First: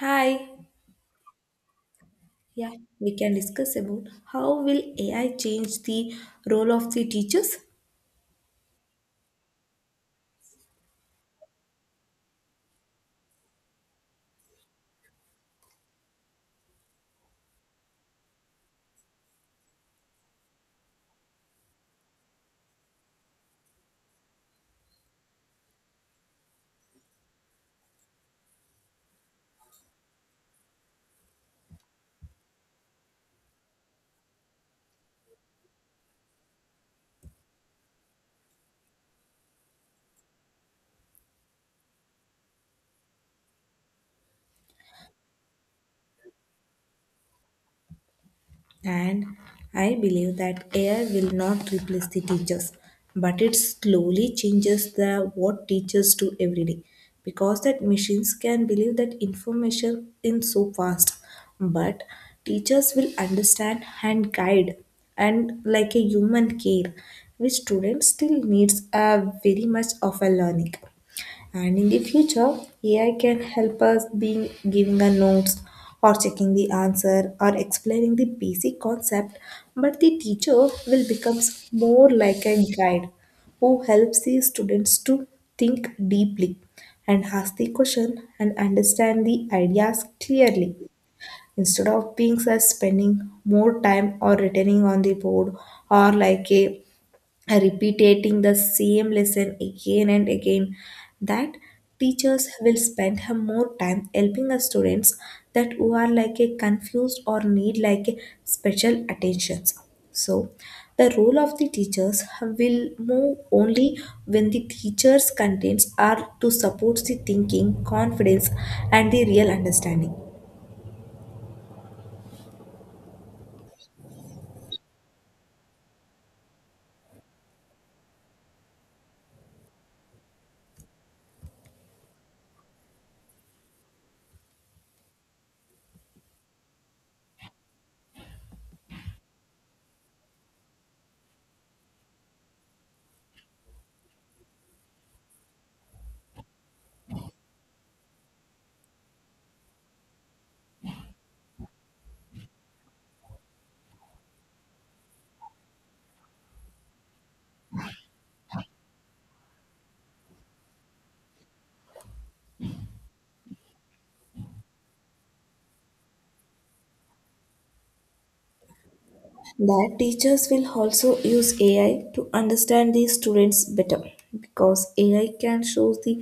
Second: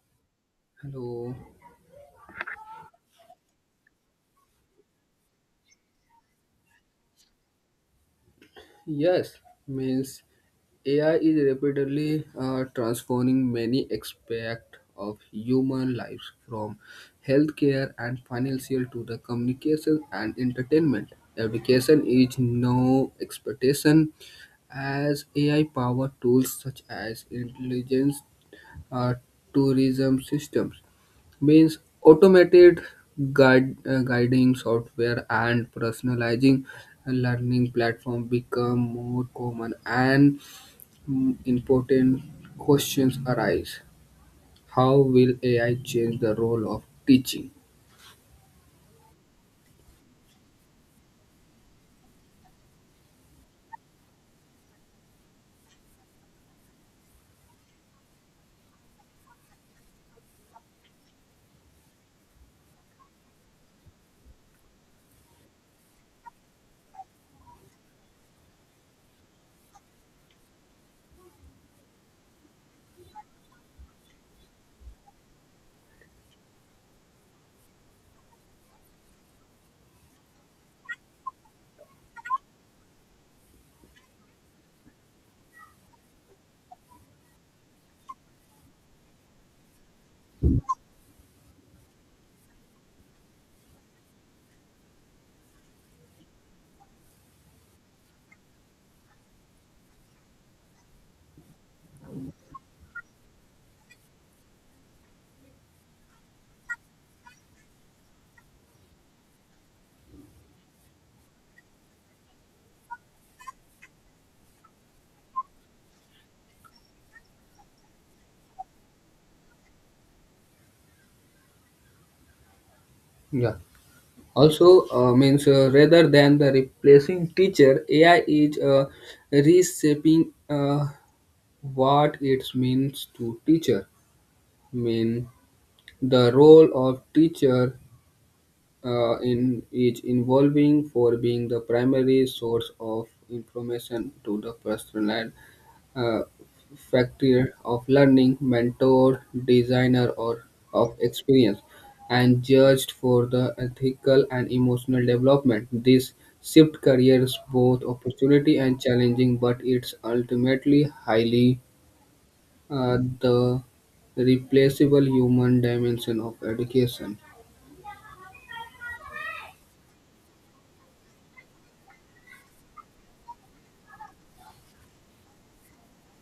Hi. Hello. Yeah, we can discuss about how will AI change the role of the teachers? Yes, means AI is rapidly transforming many aspects of human lives from healthcare and financial to the communication and entertainment. Education is no expectation as AI powered tools such as intelligence uh, tourism systems means automated guiding software and personalizing learning platform become more common and important questions arise. How will ai change the role of teaching? And I believe that AI will not replace the teachers, but it slowly changes the what teachers do every day. Because that machines can believe that information in so fast, but teachers will understand and guide and like a human care, which students still needs a very much of a learning. And in the future, AI can help us being giving a notes or checking the answer or explaining the basic concept, but the teacher will becomes more like a guide who helps the students to think deeply and ask the question and understand the ideas clearly, instead of being such spending more time or returning on the board or like a repeating the same lesson again and again. That teachers will spend her more time helping the students that who are like a confused or need like a special attentions. So the role of the teachers will move only when the teachers contents are to support the thinking confidence and the real understanding. Yeah, also means rather than the replacing teacher, ai is reshaping what it means to teacher, mean the role of teacher in is involving for being the primary source of information to the personal uh, factor of learning, mentor, designer, or of experience, and judged for the ethical and emotional development. This shift careers both opportunity and challenging, but it's ultimately highly the replaceable human dimension of education. That teachers will also use AI to understand the students better, because AI can show the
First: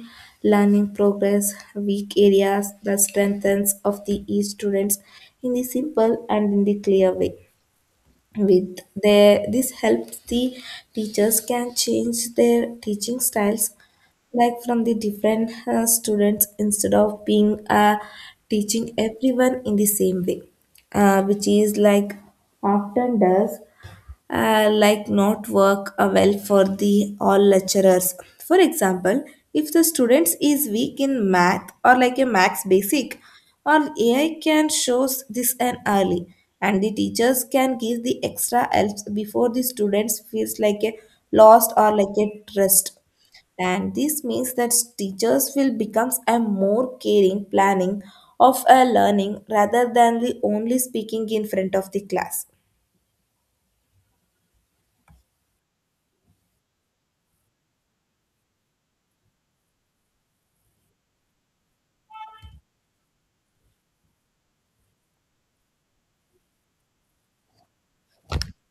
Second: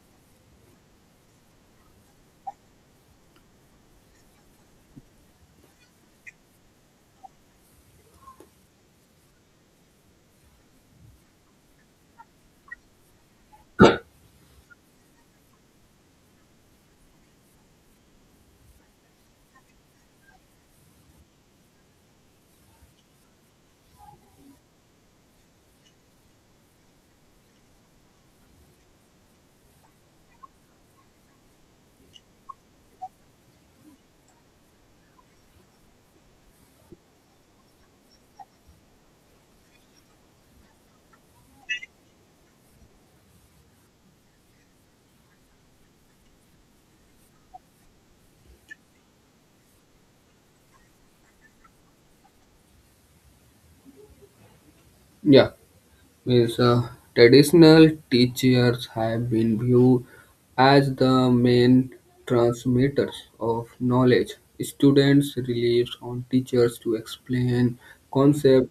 learning progress, weak areas, the strengths of the each students in the simple and in the clear way. With their, this helps the teachers can change their teaching styles like from the different students, instead of being teaching everyone in the same way, which is like often does, like not work well for the all lecturers. For example, if the students is weak in math or like a max basic or ai can shows this an early, and the teachers can give the extra helps before the students feels like a lost or like a trust. And this means that teachers will become a more caring planning of a learning rather than the only speaking in front of the class. Yeah. means Traditional teachers have been viewed as the main transmitters of knowledge. Students rely on teachers to explain concepts,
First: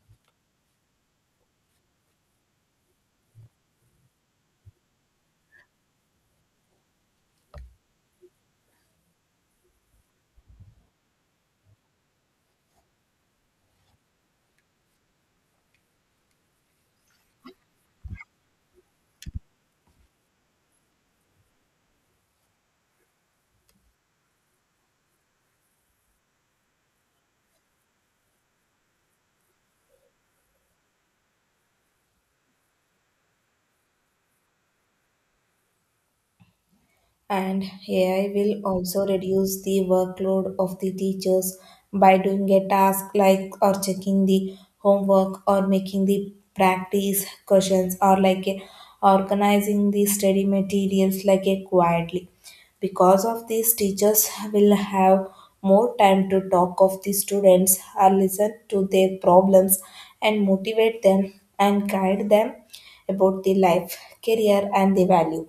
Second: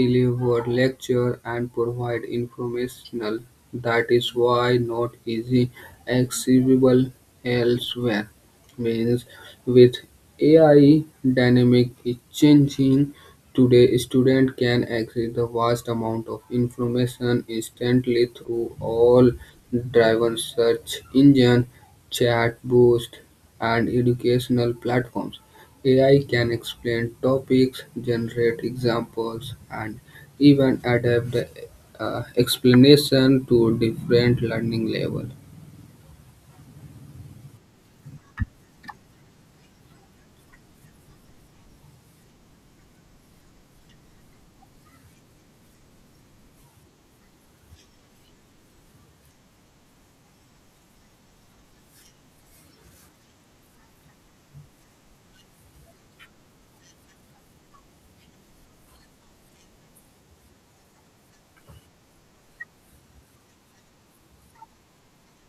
deliver lecture, and provide informational. That is why not easy accessible elsewhere means with AI dynamically changing today, student can access the vast amount of information instantly through all driven search engine, chat boost, and educational platforms. AI can explain topics, generate examples, and even adapt the explanation to different learning levels. And AI will also reduce the workload of the teachers by doing a task like or checking the homework or making the practice questions or organizing the study materials like a quietly. Because of this, teachers will have more time to talk of the students or listen to their problems and motivate them and guide them about the life, career and the value.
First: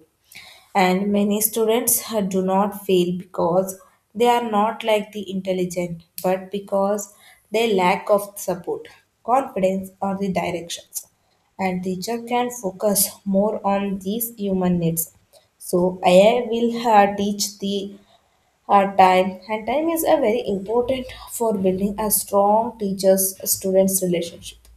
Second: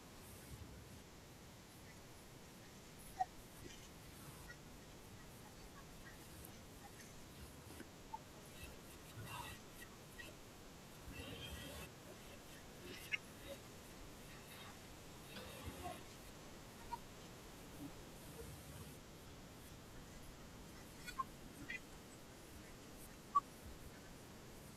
And many students do not fail because they are not like the intelligent, but because they lack of support, confidence or the directions. And teacher can focus more on these human needs. So ai will teach the time, and time is a very important for building a strong teachers students relationship.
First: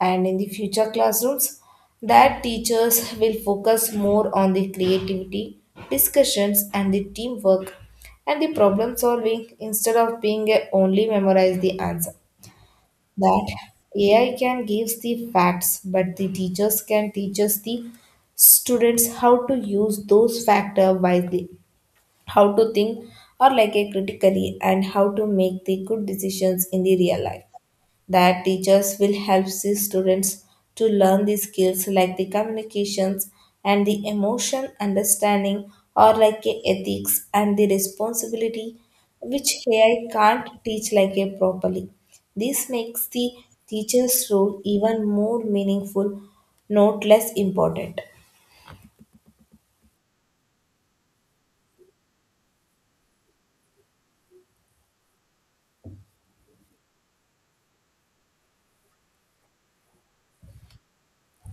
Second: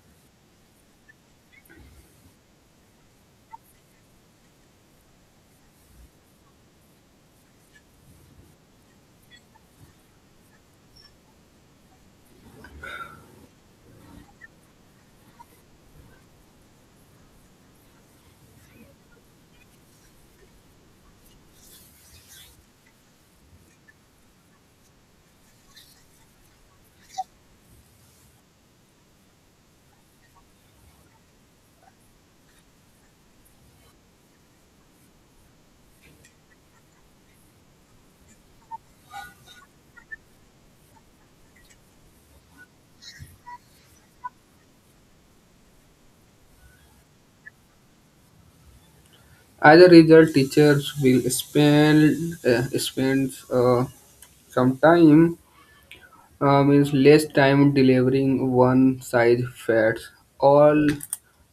And in the future classrooms, that teachers will focus more on the creativity, discussions and the teamwork and the problem solving instead of being a only memorize the answer. That ai can give the facts, but the teachers can teach us the students how to use those factors wisely, how to think or like a critically, and how to make the good decisions in the real life. That teachers will help the students to learn the skills like the communications and the emotion understanding or like a ethics and the responsibility, which AI can't teach like a properly. This makes the teacher's role even more meaningful, not less important. As a result, teachers will spend spend some time means less time delivering one size all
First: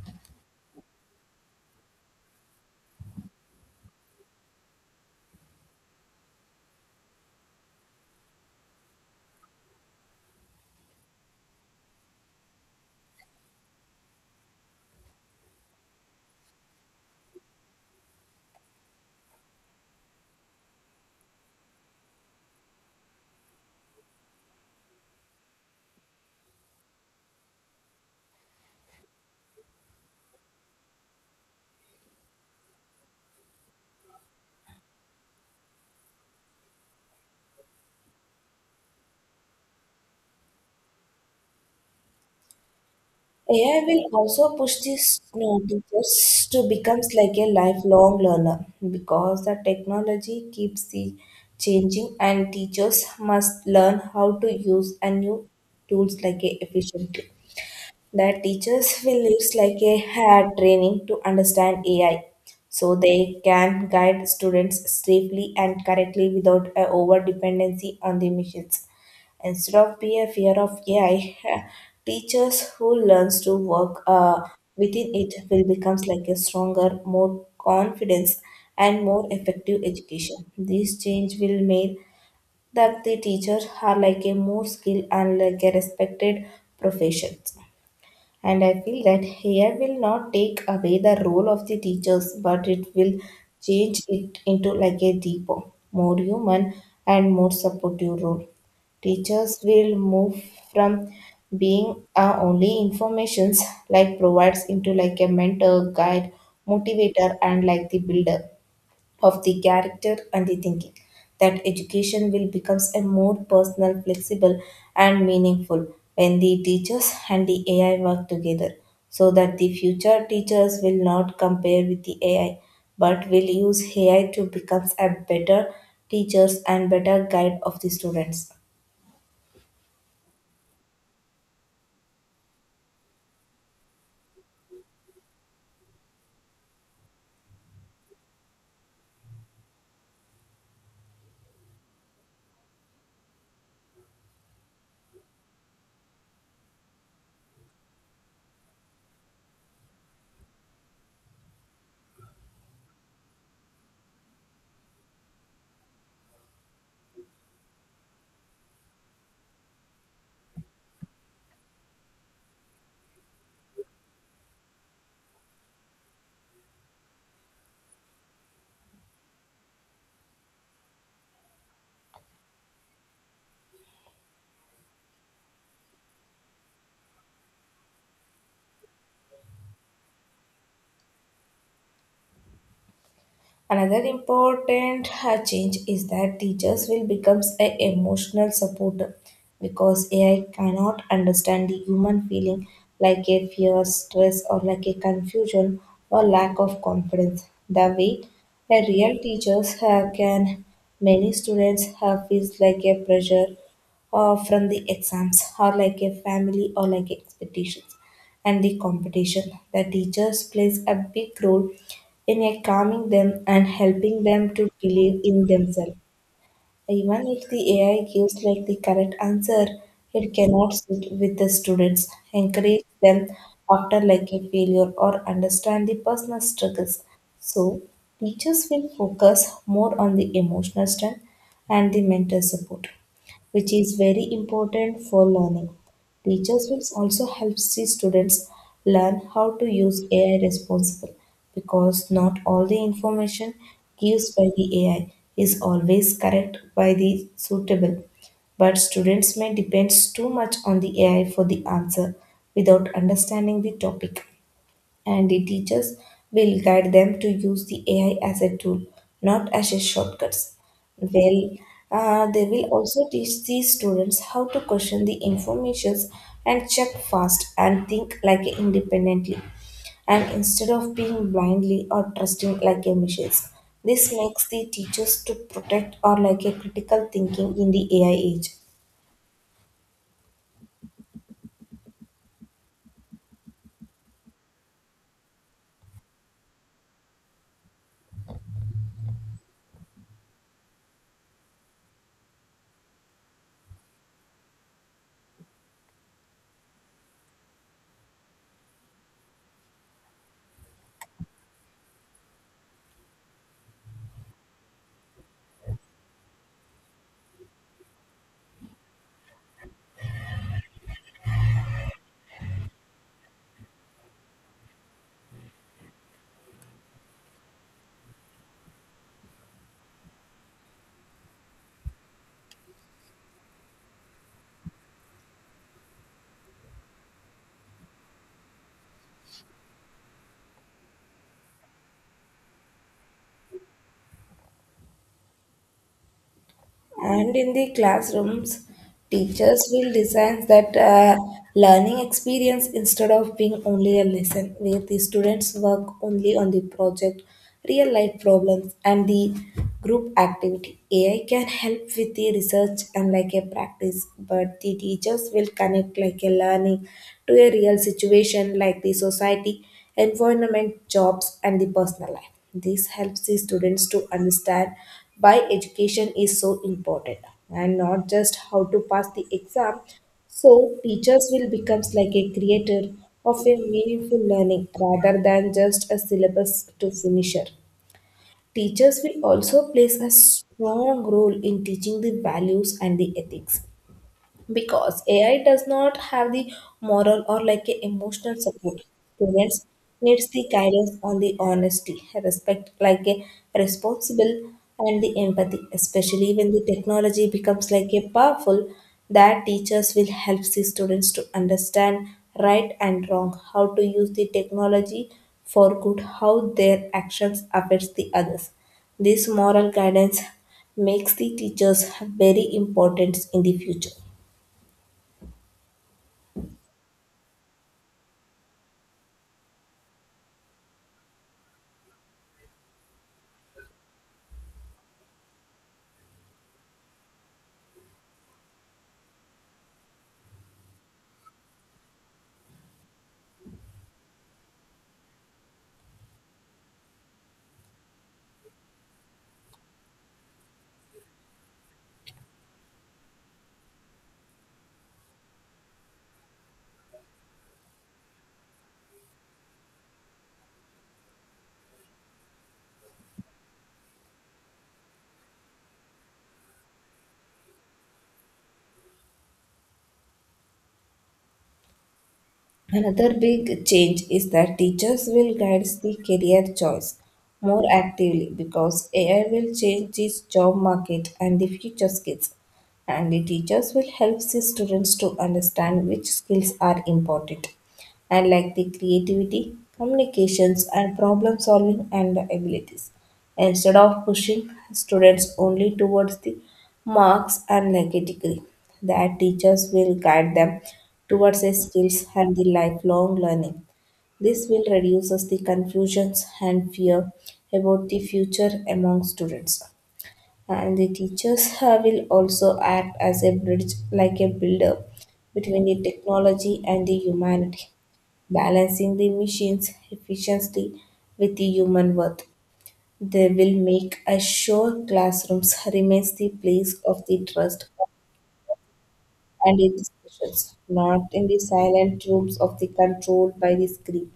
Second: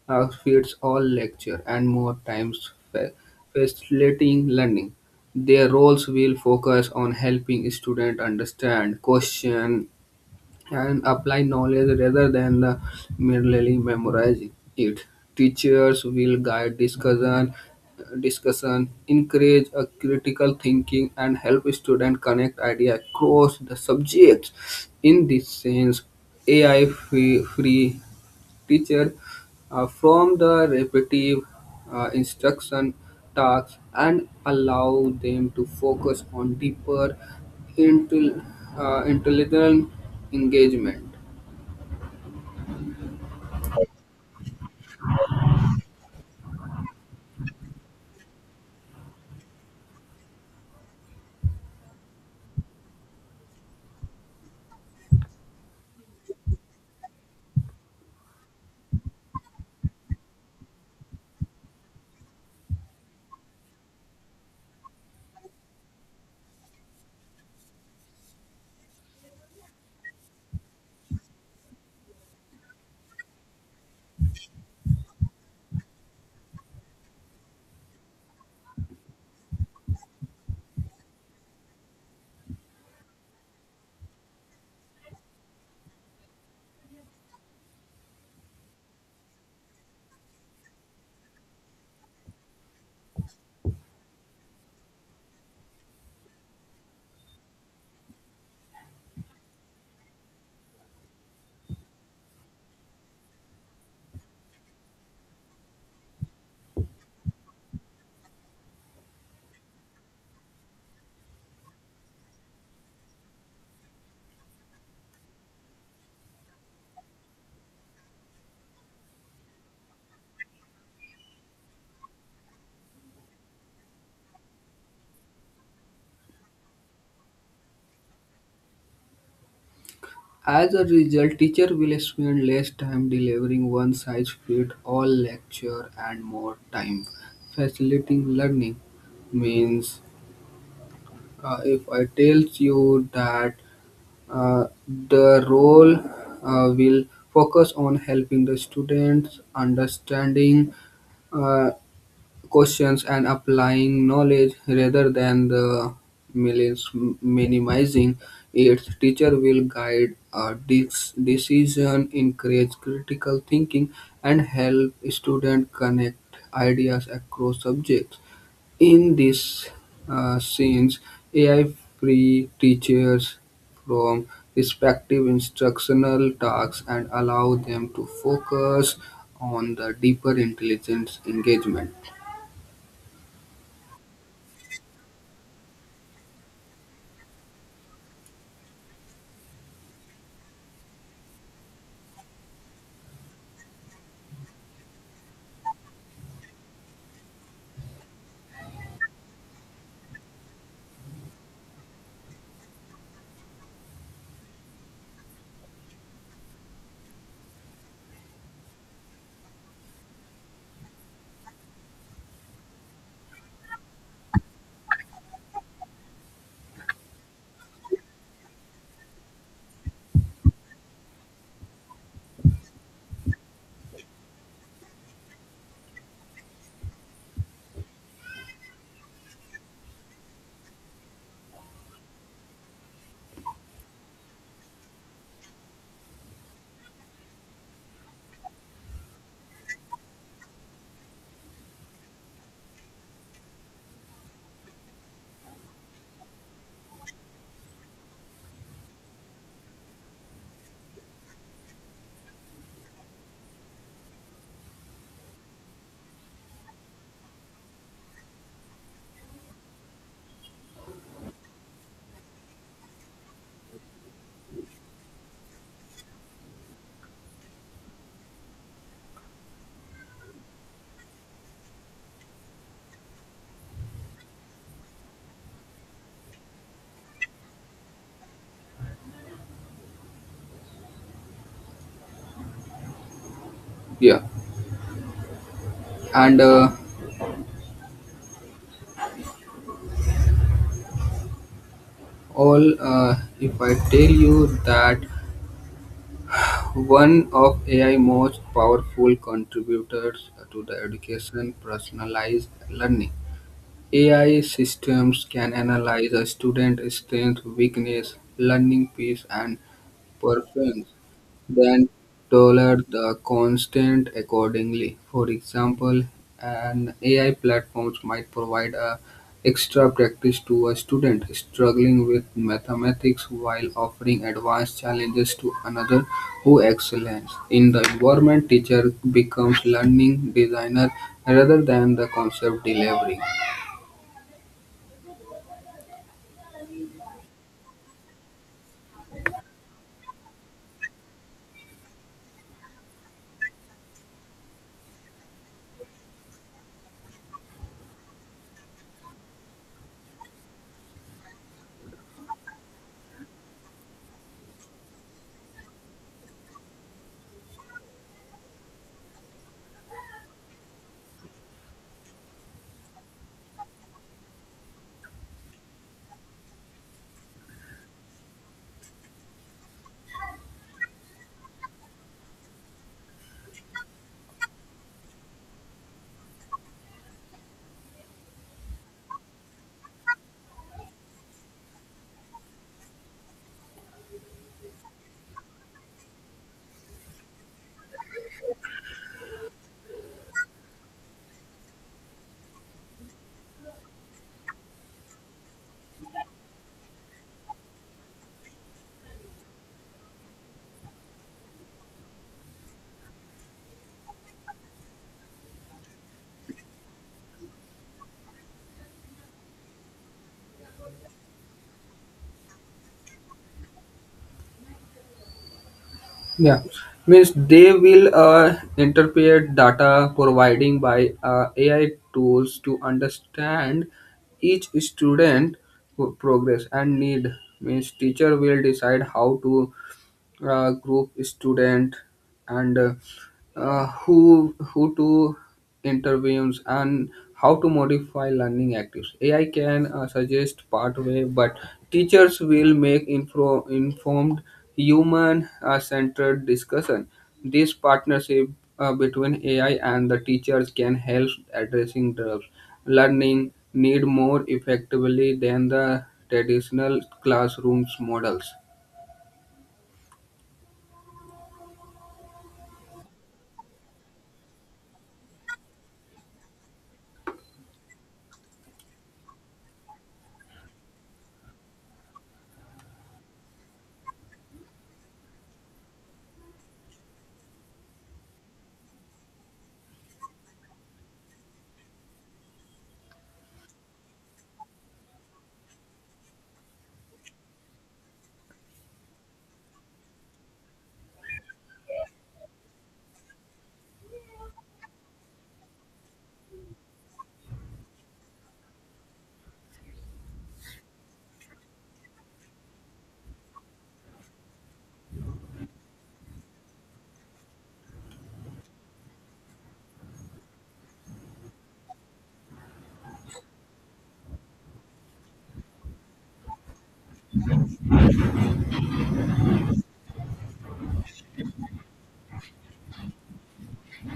fits all lecture and more times facilitating learning. Their roles will focus on helping students understand, question, and apply knowledge rather than the merely memorizing it. Teachers will guide discussion, encourage a critical thinking, and help students connect ideas across the subjects. In this sense, AI free teacher from the repetitive instruction tasks and allow them to focus on deeper intel, intelligent engagement. AI will also push these you teachers to become like a lifelong learner because the technology keeps the changing and teachers must learn how to use a new tools like a efficiently. That teachers will use like a hair training to understand AI, so they can guide students safely and correctly without a over dependency on the machines. Instead of be a fear of AI, teachers who learns to work within it will becomes like a stronger, more confidence and more effective education. This change will make that the teachers are like a more skilled and like a respected profession. And I feel that hair will not take away the role of the teachers, but it will change it into like a deeper, more human and more supportive role. Teachers will move from being only informations like provides into like a mentor, guide, motivator and like the builder of the character and the thinking. That education will becomes a more personal, flexible and meaningful when the teachers and the ai work together. So that the future teachers will not compare with the ai, but will use ai to become a better teachers and better guide of the students. As a result, teacher will spend less time delivering one size fit all lecture and more time facilitating learning means if I tells you that the role will focus on helping the students understanding uh, questions and applying knowledge rather than the millions minimizing its teacher will guide a decision, encourage critical thinking, and help students connect ideas across subjects in these scenes, AI free teachers from respective instructional tasks and allow them to focus on the deeper intelligence engagement. Another important change is that teachers will become an emotional supporter, because AI cannot understand the human feeling like a fear, stress, or like a confusion or lack of confidence. The way a real teachers can, many students have feels like a pressure from the exams or like a family or like expectations and the competition. The teachers plays a big role in a calming them and helping them to believe in themselves. Even if the AI gives like the correct answer, it cannot sit with the students, encourage them after like a failure or understand the personal struggles. So teachers will focus more on the emotional strength and the mental support, which is very important for learning. Teachers will also help see students learn how to use AI responsibly, because not all the information given by the AI is always correct by the suitable. But students may depend too much on the AI for the answer without understanding the topic, and the teachers will guide them to use the AI as a tool, not as a shortcuts. Well, they will also teach these students how to question the informations and check fast and think like independently, and instead of being blindly or trusting like a machines. This makes the teachers to protect or like a critical thinking in the AI age. Yeah, and all if I tell you that one of AI most powerful contributors to the education personalized learning, AI systems can analyze a student's strength, weakness, learning pace, and performance, then tailor the content accordingly. For example, an AI platform might provide a extra practice to a student struggling with mathematics while offering advanced challenges to another who excels. In the environment, teacher becomes learning designer rather than the concept delivery. And in the classrooms, teachers will design that learning experience instead of being only a lesson, where the students work only on the project, real life problems, and the group activity. AI can help with the research and like a practice, but the teachers will connect like a learning to a real situation like the society, environment, jobs, and the personal life. This helps the students to understand why education is so important and not just how to pass the exam. So teachers will become like a creator of a meaningful learning rather than just a syllabus to finisher. Teachers will also plays a strong role in teaching the values and the ethics, because AI does not have the moral or like a emotional support. Parents needs the guidance on the honesty, respect, like a responsible and the empathy, especially when the technology becomes like a powerful. That teachers will help the students to understand right and wrong, how to use the technology for good, how their actions affects the others. This moral guidance makes the teachers very important in the future. Yeah, means they will interpret data providing by AI tools to understand each student progress and need. Means teacher will decide how to group student and who to interviews and how to modify learning actives. Ai can suggest pathway, but teachers will make informed human centered discussion. This partnership between ai and the teachers can help addressing the learning need more effectively than the traditional classrooms models. Another big change is that teachers will guide the career choice more actively, because AI will change the job market and the future skills. And the teachers will help the students to understand which skills are important, and like the creativity, communications, and problem solving and the abilities instead of pushing students only towards the marks and like a degree. That teachers will guide them towards the skills and the lifelong learning. This will reduces the confusions and fear about the future among students. And the teachers will also act as a bridge, like a builder between the technology and the humanity, balancing the machines' efficiently with the human worth. They will make assure classrooms remains the place of the trust and the discussions, not in the silent rooms of the controlled by the screen.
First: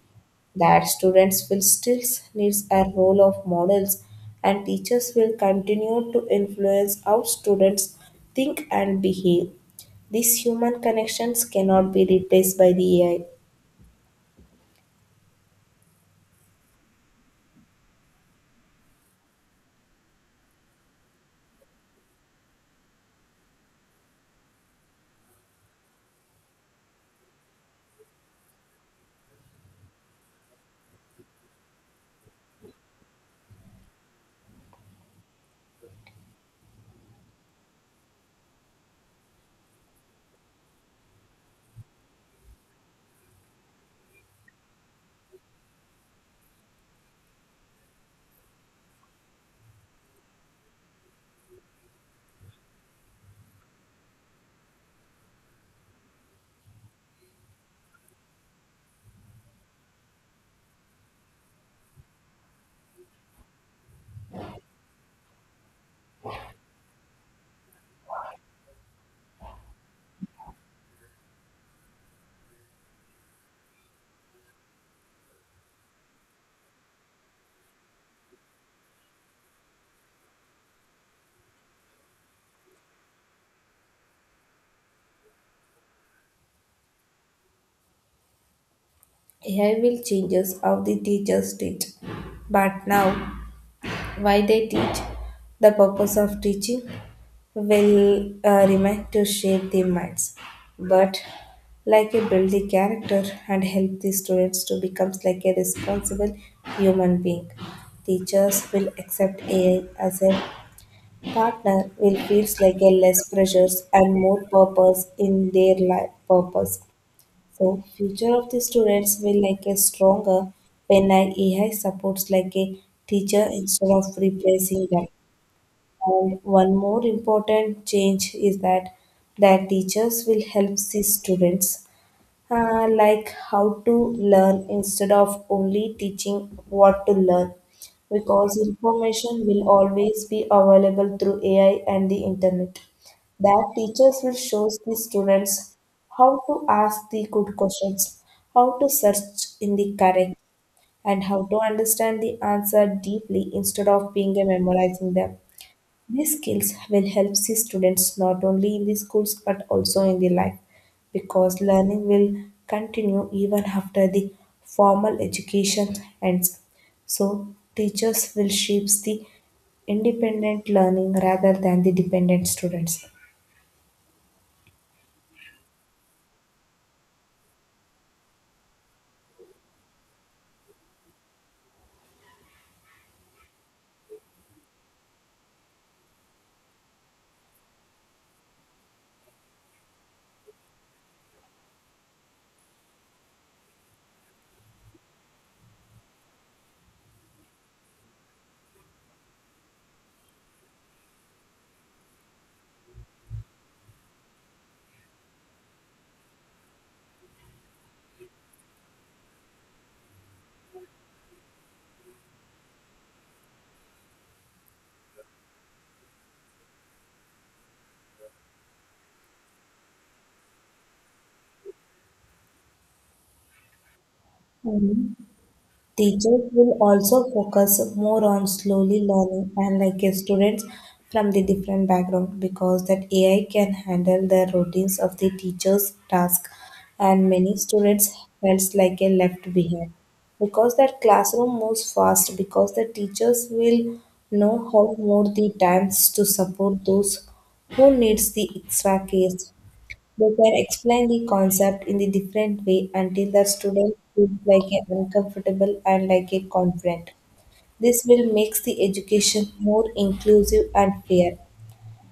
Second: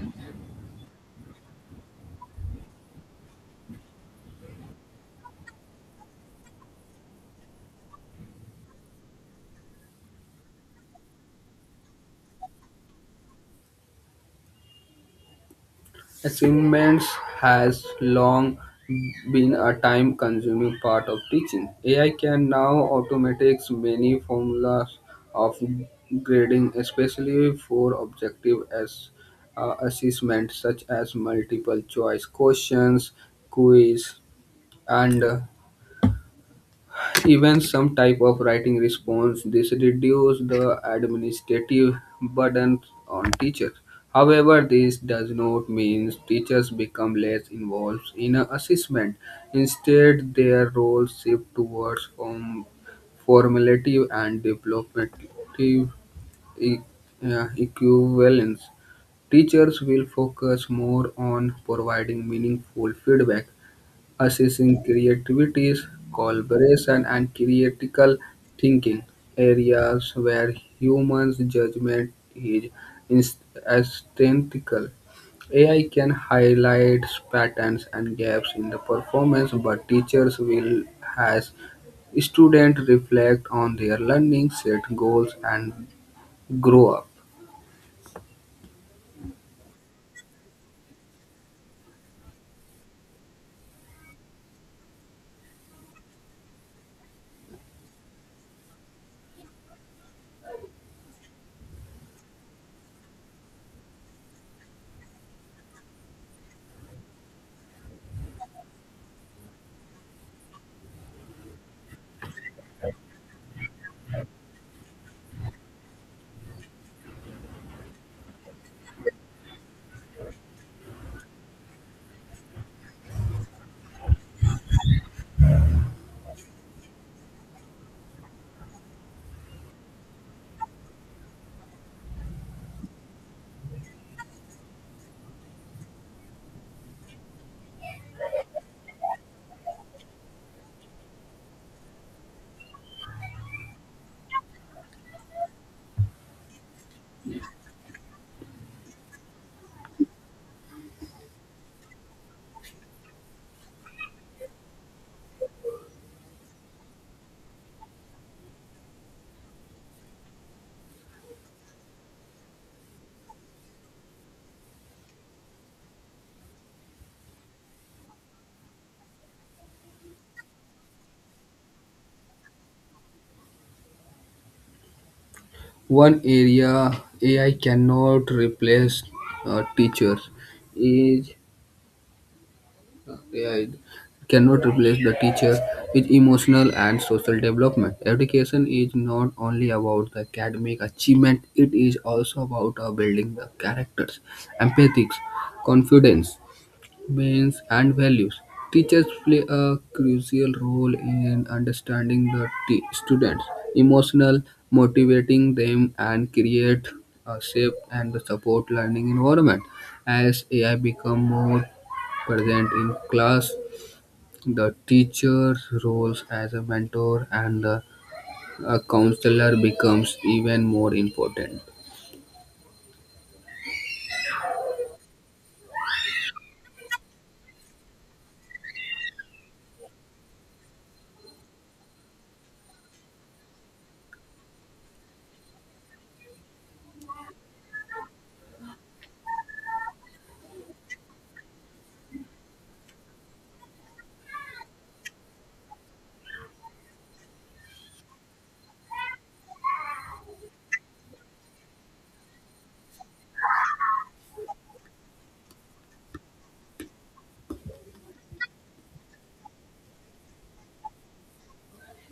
That students will still needs a role of models, and teachers will continue to influence how students think and behave. These human connections cannot be replaced by the AI. Assignments has long been a time-consuming part of teaching. AI can now automate many formulas of grading, especially for objective as assessment such as multiple choice questions, quiz, and even some type of writing response. This reduce the administrative burden on teachers. However, this does not mean teachers become less involved in assessment. Instead, their roles shift towards formative and developmental e- equivalence. Teachers will focus more on providing meaningful feedback, assessing creativities, collaboration, and critical thinking, areas where humans' judgment is inst- instinctual. AI can highlight patterns and gaps in the performance, but teachers will has students reflect on their learning, set goals, and grow up. AI will change how the teachers teach. But now, why they teach, the purpose of teaching will remain to shape their minds, but like a build the character and help the students to become like a responsible human being. Teachers will accept AI as a partner, will feels like a less pressures and more purpose in their life purpose. So future of the students will like a stronger when like A I AI supports like a teacher instead of replacing them. And one more important change is that teachers will help the students like how to learn instead of only teaching what to learn, because information will always be available through AI and the internet. That teachers will show the students how to ask the good questions, how to search in the correct, and how to understand the answer deeply instead of being a memorizing them. These skills will help the students not only in the schools but also in the life, because learning will continue even after the formal education ends. So teachers will shape the independent learning rather than the dependent students. One area AI cannot replace teachers is. Yeah, it cannot replace the teacher with emotional and social development. Education is not only about the academic achievement, it is also about building the characters, empathy, confidence, means, and values. Teachers play a crucial role in understanding the students' emotional, motivating them, and create a safe and support learning environment. As AI become more present in class, the teacher's roles as a mentor and the a counselor becomes even more important. Mhm. Teachers will also focus more on slowly learning and like students from the different background because that AI can handle the routines of the teacher's task and many students felt like a left behind because that classroom moves fast because the teachers will know how more the times to support those who needs the extra case. They can explain the concept in the different way until the student feels like a uncomfortable and like a confident. This will make the education more inclusive and fair.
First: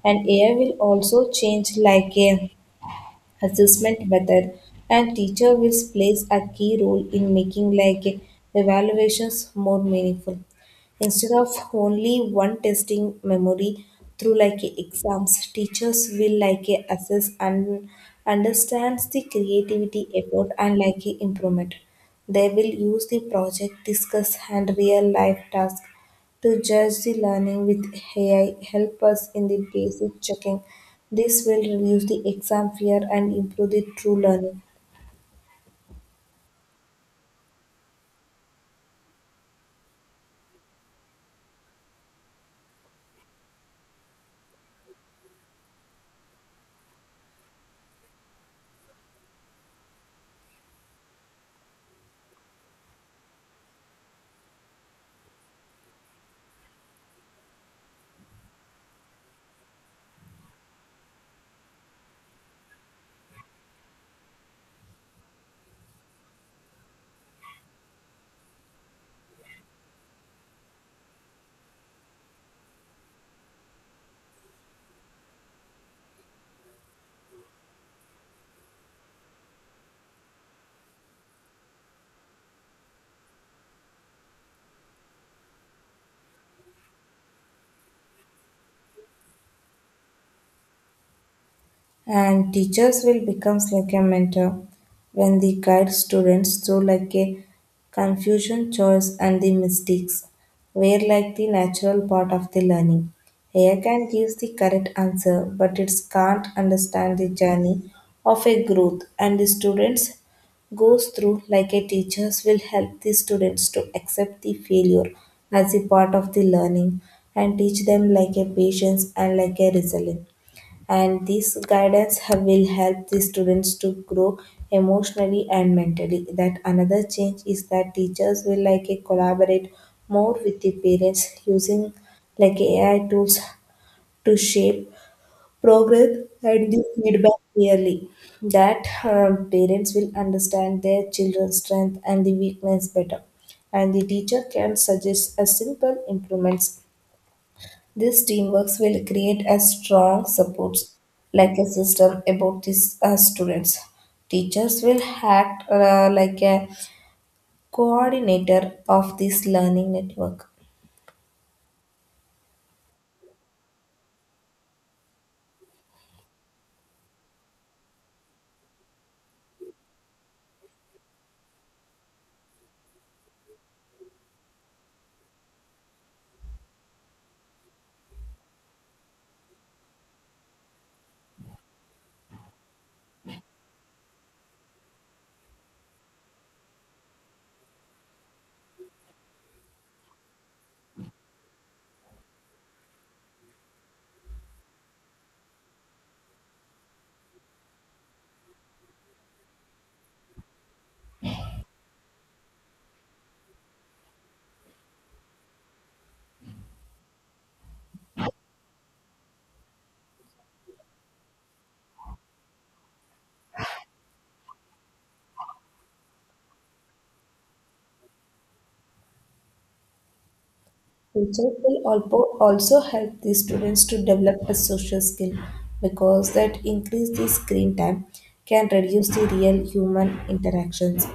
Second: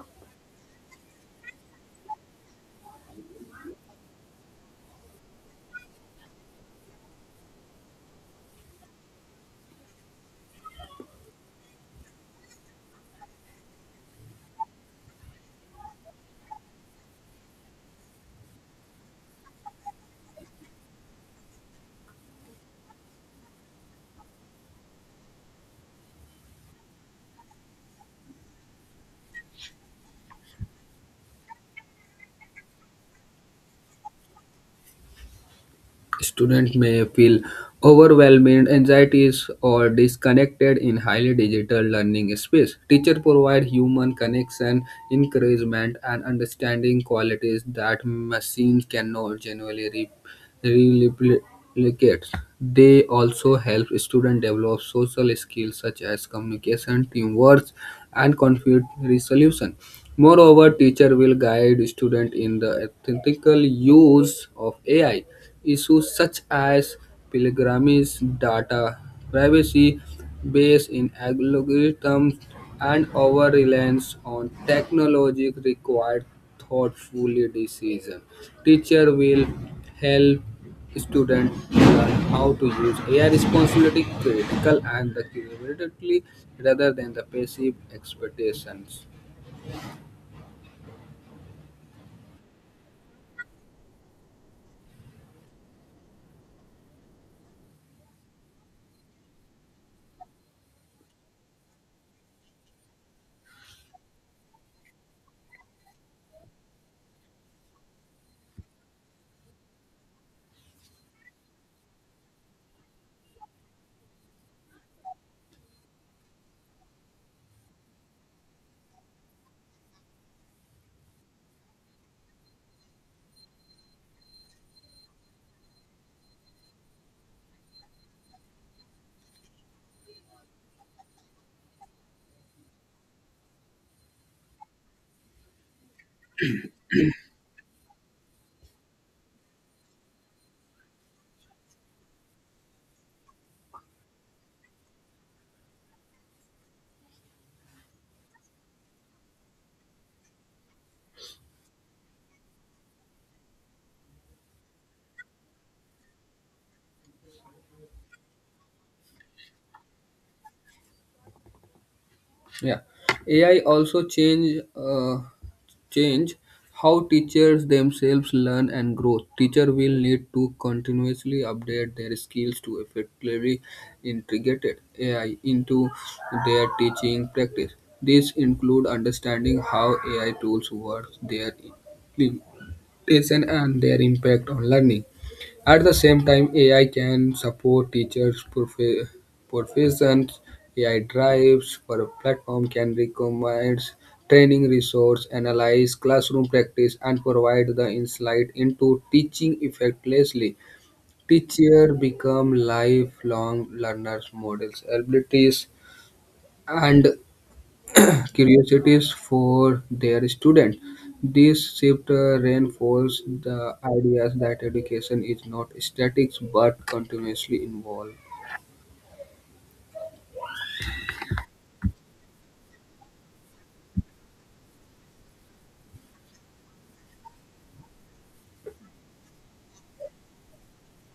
And AI will also change like a assessment method, and teacher will plays a key role in making like evaluations more meaningful. Instead of only one testing memory through like a exams, teachers will like a assess and understands the creativity effort and like a improvement. They will use the project, discuss and real life task to judge the learning with AI help us in the basic checking. This will reduce the exam fear and improve the true learning. Students may feel overwhelmed, anxieties, or disconnected in highly digital learning space. Teacher provide human connection, encouragement, and understanding qualities that machines cannot genuinely re- replicate. They also help students develop social skills such as communication, teamwork, and conflict resolution. Moreover, teacher will guide student in the ethical use of AI. Issues such as pilgrimage data, privacy based in algorithms, and over reliance on technology require thoughtful decision. Teacher will help students learn how to use AI responsibility critical and the creatively rather than the passive expectations. And teachers will becomes like a mentor when they guide students through like a confusion choice, and the mistakes were like the natural part of the learning. AI can give the correct answer, but it can't understand the journey of a growth and the students goes through. Like a teachers will help the students to accept the failure as a part of the learning and teach them like a patience and like a resilience, and this will help the students to grow emotionally and mentally. That another change is that teachers will like a collaborate more with the parents using like AI tools to shape progress and the feedback clearly, that parents will understand their children's strength and the weakness better, and the teacher can suggest a simple improvements. This teamwork will create a strong support like a system about these students. Teachers will act like a coordinator of this learning network. Yeah, AI also change how teachers themselves learn and grow. Teacher will need to continuously update their skills to effectively integrate AI into their teaching practice. This include understanding how AI tools work, their implementation, and their impact on learning. At the same time, AI can support teachers' professions. AI drives for a platform can recommend training resource, analyze classroom practice, and provide the insight into teaching effectively. Teachers become lifelong learners, models, abilities, and curiosities for their students. This shift reinforces the ideas that education is not static but continuously involved. Teachers will also, help the students to develop a social skill because that increase the screen time can reduce the real human interactions.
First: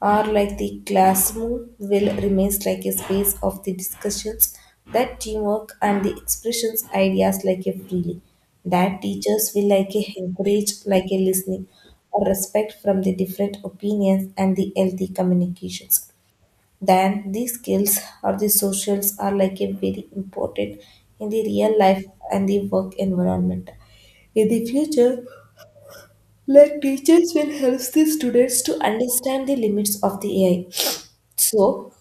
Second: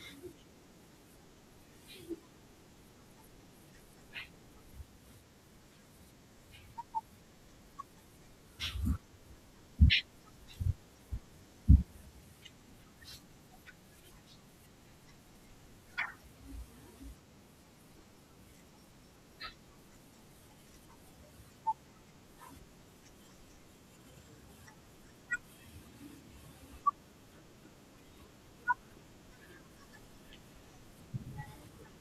Are like the classroom will remains like a space of the discussions, that teamwork and the expressions ideas like a freely, that teachers will like a encourage like a listening or respect from the different opinions and the healthy communications. Then these skills or the socials are like a very important in the real life and the work environment in the future. Like teachers will help the students to understand the limits of the AI, so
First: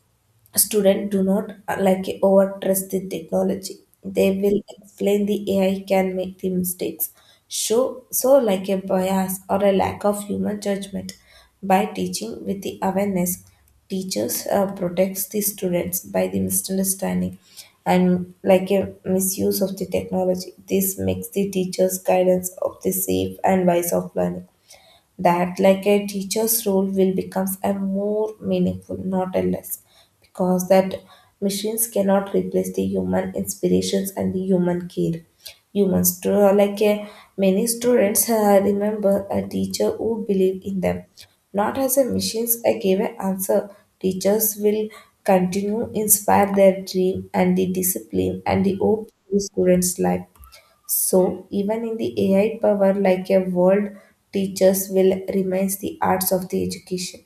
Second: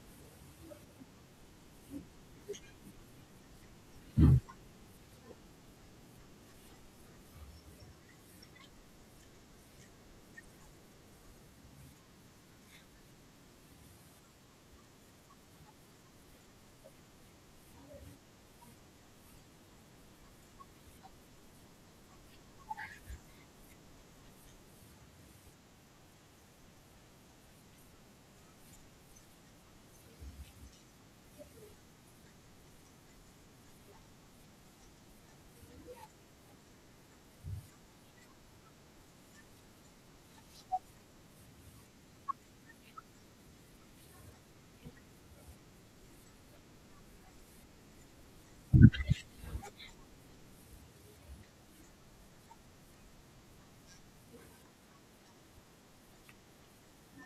students do not like overtrust the technology. They will explain the AI can make the mistakes. Show so like a bias or a lack of human judgment by teaching with the awareness. Teachers protects the students by the misunderstanding and like a misuse of the technology. This makes the teachers' guidance of the safe and wise of learning. That like a teacher's role will becomes a more meaningful, not a less, because that machines cannot replace the human inspirations and the human care. Like a many students remember a teacher who believed in them, not as a machines I gave an answer. Teachers will continue inspire their dream and the discipline and the hope to the students life. So, even in the AI power, like a world, teachers will remains the arts of the education.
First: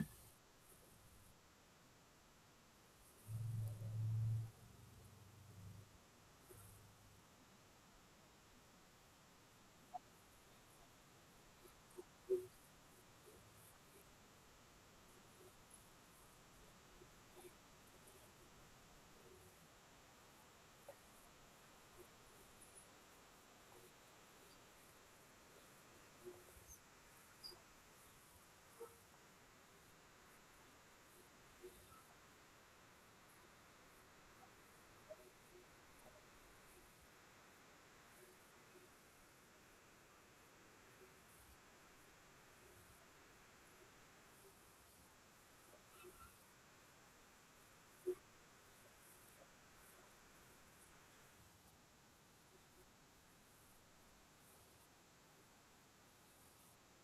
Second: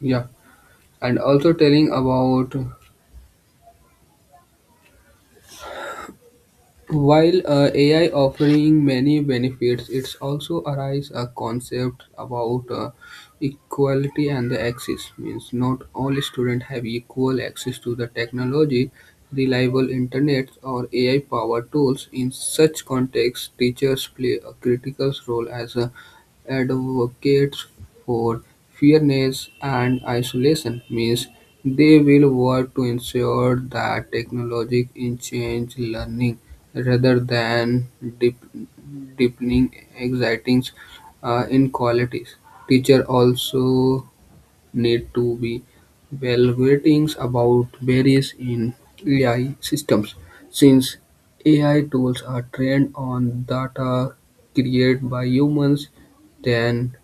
Yeah, and also telling about. While AI offering many benefits, it's also arise a concept about equality and the access. Means not all students have equal access to the technology, reliable internet, or AI-powered tools. In such context, teachers play a critical role as a advocates for fairness and isolation. Means they will work to ensure that technology enhances learning, rather than deep, deepening existing inequalities. Teachers also need to be evaluating about barriers in AI systems, since AI tools are trained on data created by humans. Then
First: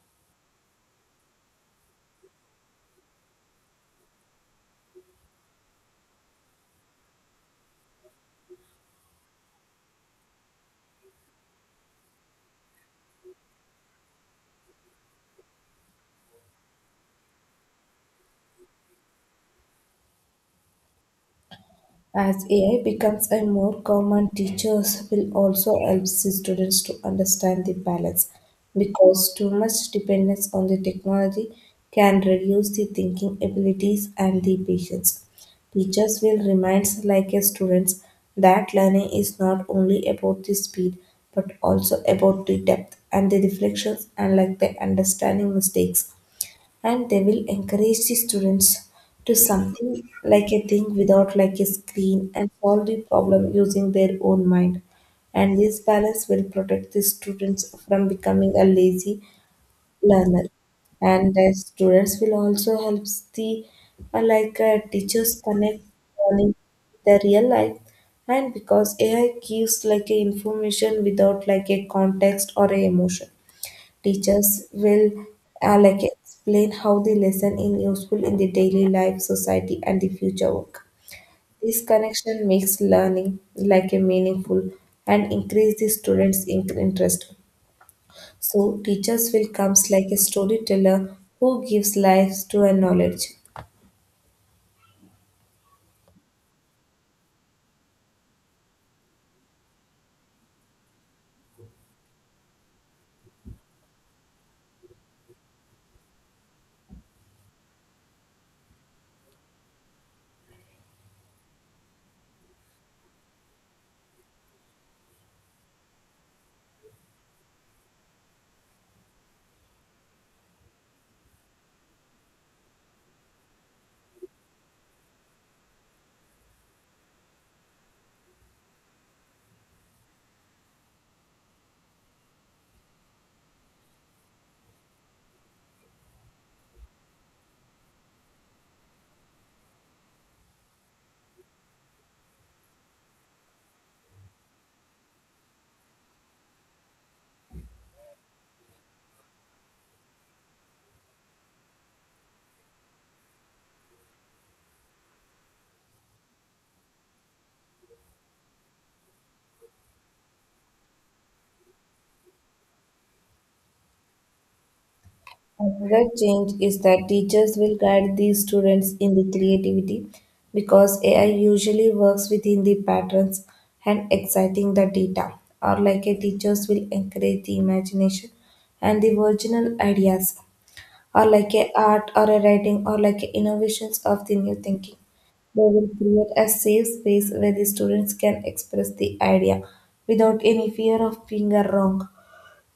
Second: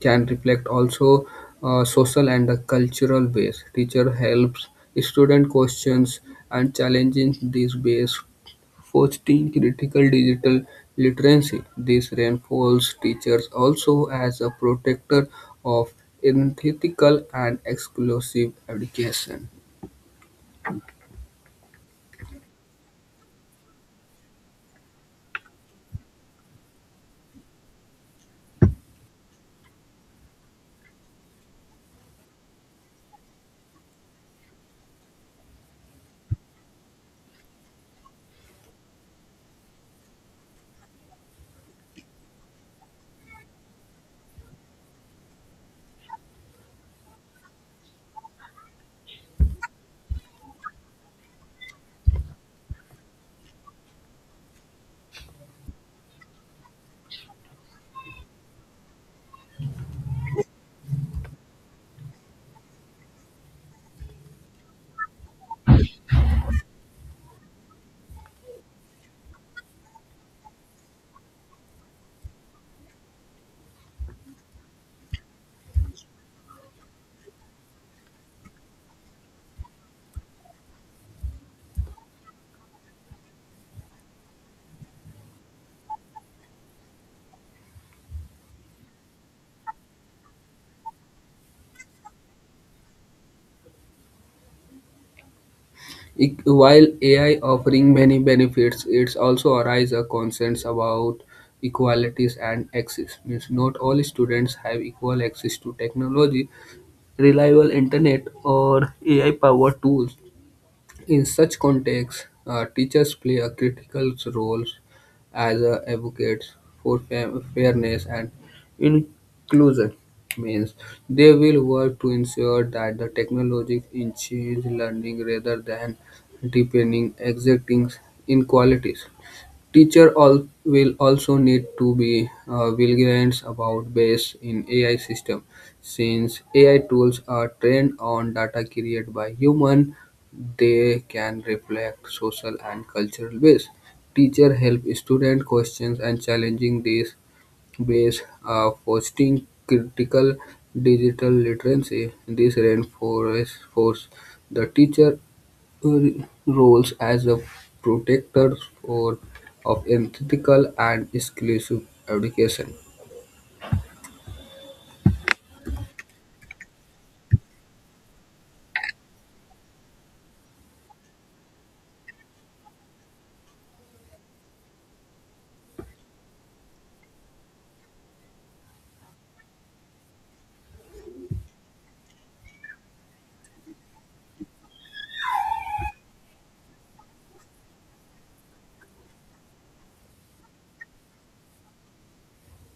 can reflect also social and the cultural base. Teacher helps student questions and challenging these base, fostering critical digital literacy. This reinforces teachers also as a protector of ethical and exclusive education. As AI becomes a more common, teachers will also help the students to understand the balance because too much dependence on the technology can reduce the thinking abilities and the patience. Teachers will remind like a students that learning is not only about the speed but also about the depth and the reflections and like the understanding mistakes, and they will encourage the students to something like a thing without like a screen and solve the problem using their own mind. And this balance will protect the students from becoming a lazy learner. And the students will also help the teachers connect learning with the real life. And because AI gives like a information without like a context or a emotion, teachers will like explain how the lesson is useful in the daily life, society, and the future work. This connection makes learning like a meaningful and increase the students' interest. So teachers will comes like a storyteller who gives life to a knowledge. While AI offering many benefits, it's also arise a concerns about equalities and access. Means not all students have equal access to technology, reliable internet, or AI-powered tools. In such contexts, teachers play a critical role as advocates for fairness and inclusion. Means they will work to ensure that the technology enhances learning rather than deepening existing inequalities. Teacher all will also need to be vigilant about bias in AI system, since AI tools are trained on data created by human. They can reflect social and cultural bias. Teacher help student questions and challenging these base, are fostering critical digital literacy. This reinforces the teacher uh, roles as a protector for, of ethical and inclusive education. Another change is that teachers will guide these students in the creativity because AI usually works within the patterns and exciting the data, or like a teachers will encourage the imagination and the original ideas, or like a art or a writing or like a innovations of the new thinking. They will create a safe space where the students can express the idea without any fear of being a wrong.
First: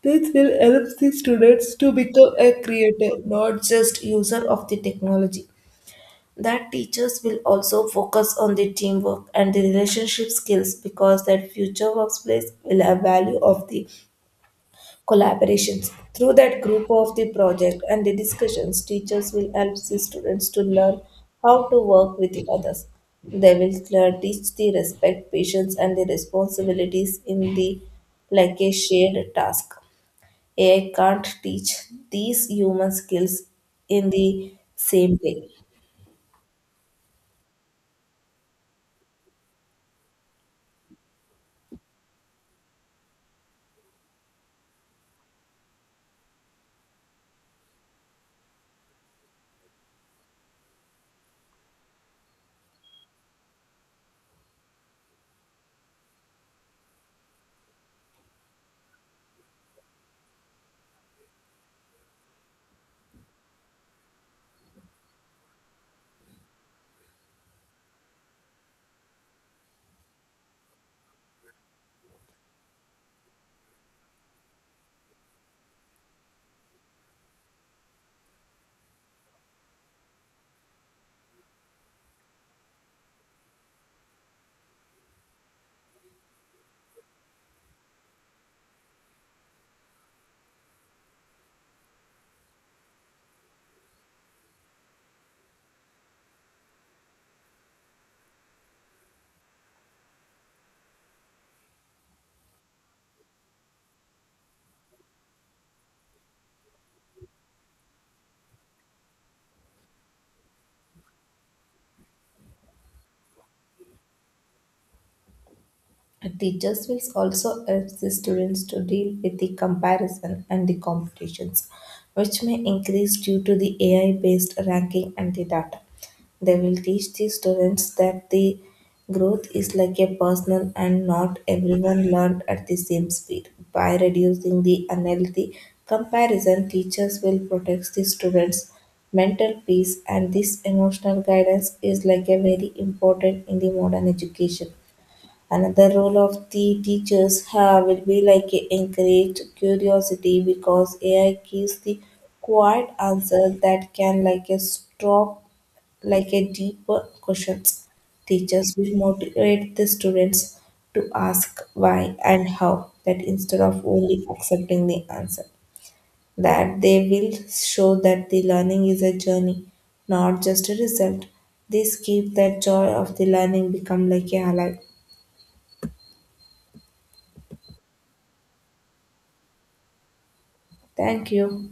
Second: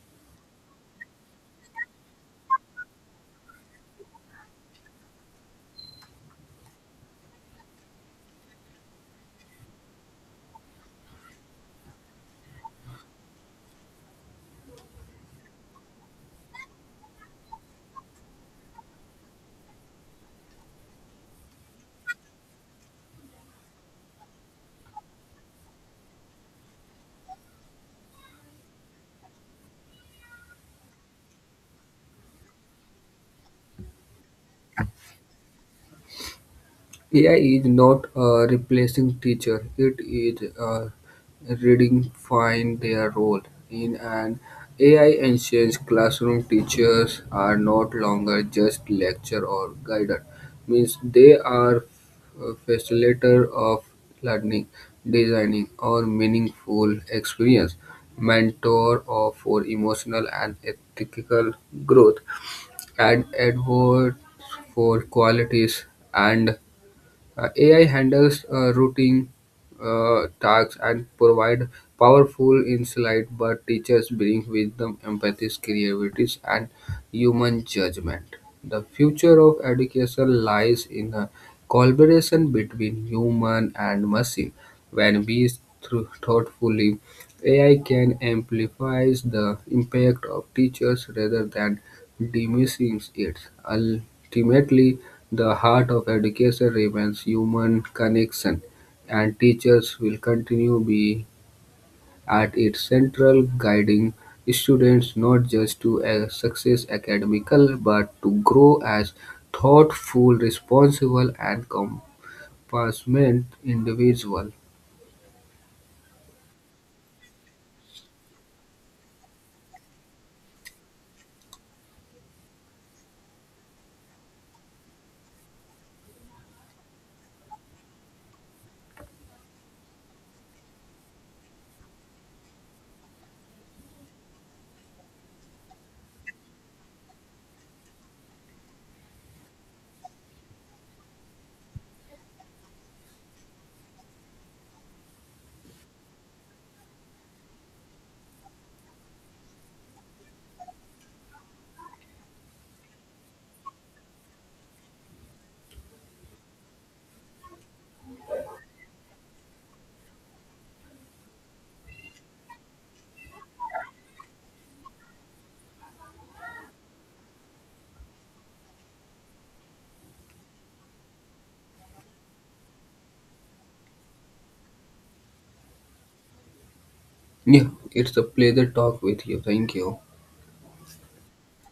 This will help the students to become a creator, not just user of the technology. That teachers will also focus on the teamwork and the relationship skills because that future workplace will have value of the collaborations. Through that group of the project and the discussions, teachers will help the students to learn how to work with the others. They will teach the respect, patience, and the responsibilities in the like a shared task. AI can't teach these human skills in the same way. AI is not replacing teacher. It is redefining their role. In an AI ancient classroom, teachers are not longer just lecturer or guider. Means they are a facilitator of learning, designing, or meaningful experience, mentor or for emotional and ethical growth, and advocate for qualities and AI handles routine tasks and provide powerful insight, but teachers bring wisdom, empathy, creativity, and human judgment. The future of education lies in the collaboration between human and machine. When we thoughtfully, AI can amplify the impact of teachers rather than diminishing it. Ultimately, the heart of education remains human connection, and teachers will continue being at its central, guiding students not just to a success academical, but to grow as thoughtful, responsible, and compassionate individual. And teachers will also help the students to deal with the comparison and the competitions, which may increase due to the AI based ranking and the data. They will teach the students that the growth is like a personal and not everyone learned at the same speed. By reducing the unhealthy comparison, teachers will protect the students' mental peace, and this emotional guidance is like a very important in the modern education. Another role of the teachers have will be like encourage curiosity because AI gives the quiet answer that can like a stop like a deeper questions. Teachers will motivate the students to ask why and how that instead of only accepting the answer. That they will show that the learning is a journey, not just a result. This keeps that joy of the learning become like a alive. Yeah, it's a pleasure talk with you. Thank you. Thank you.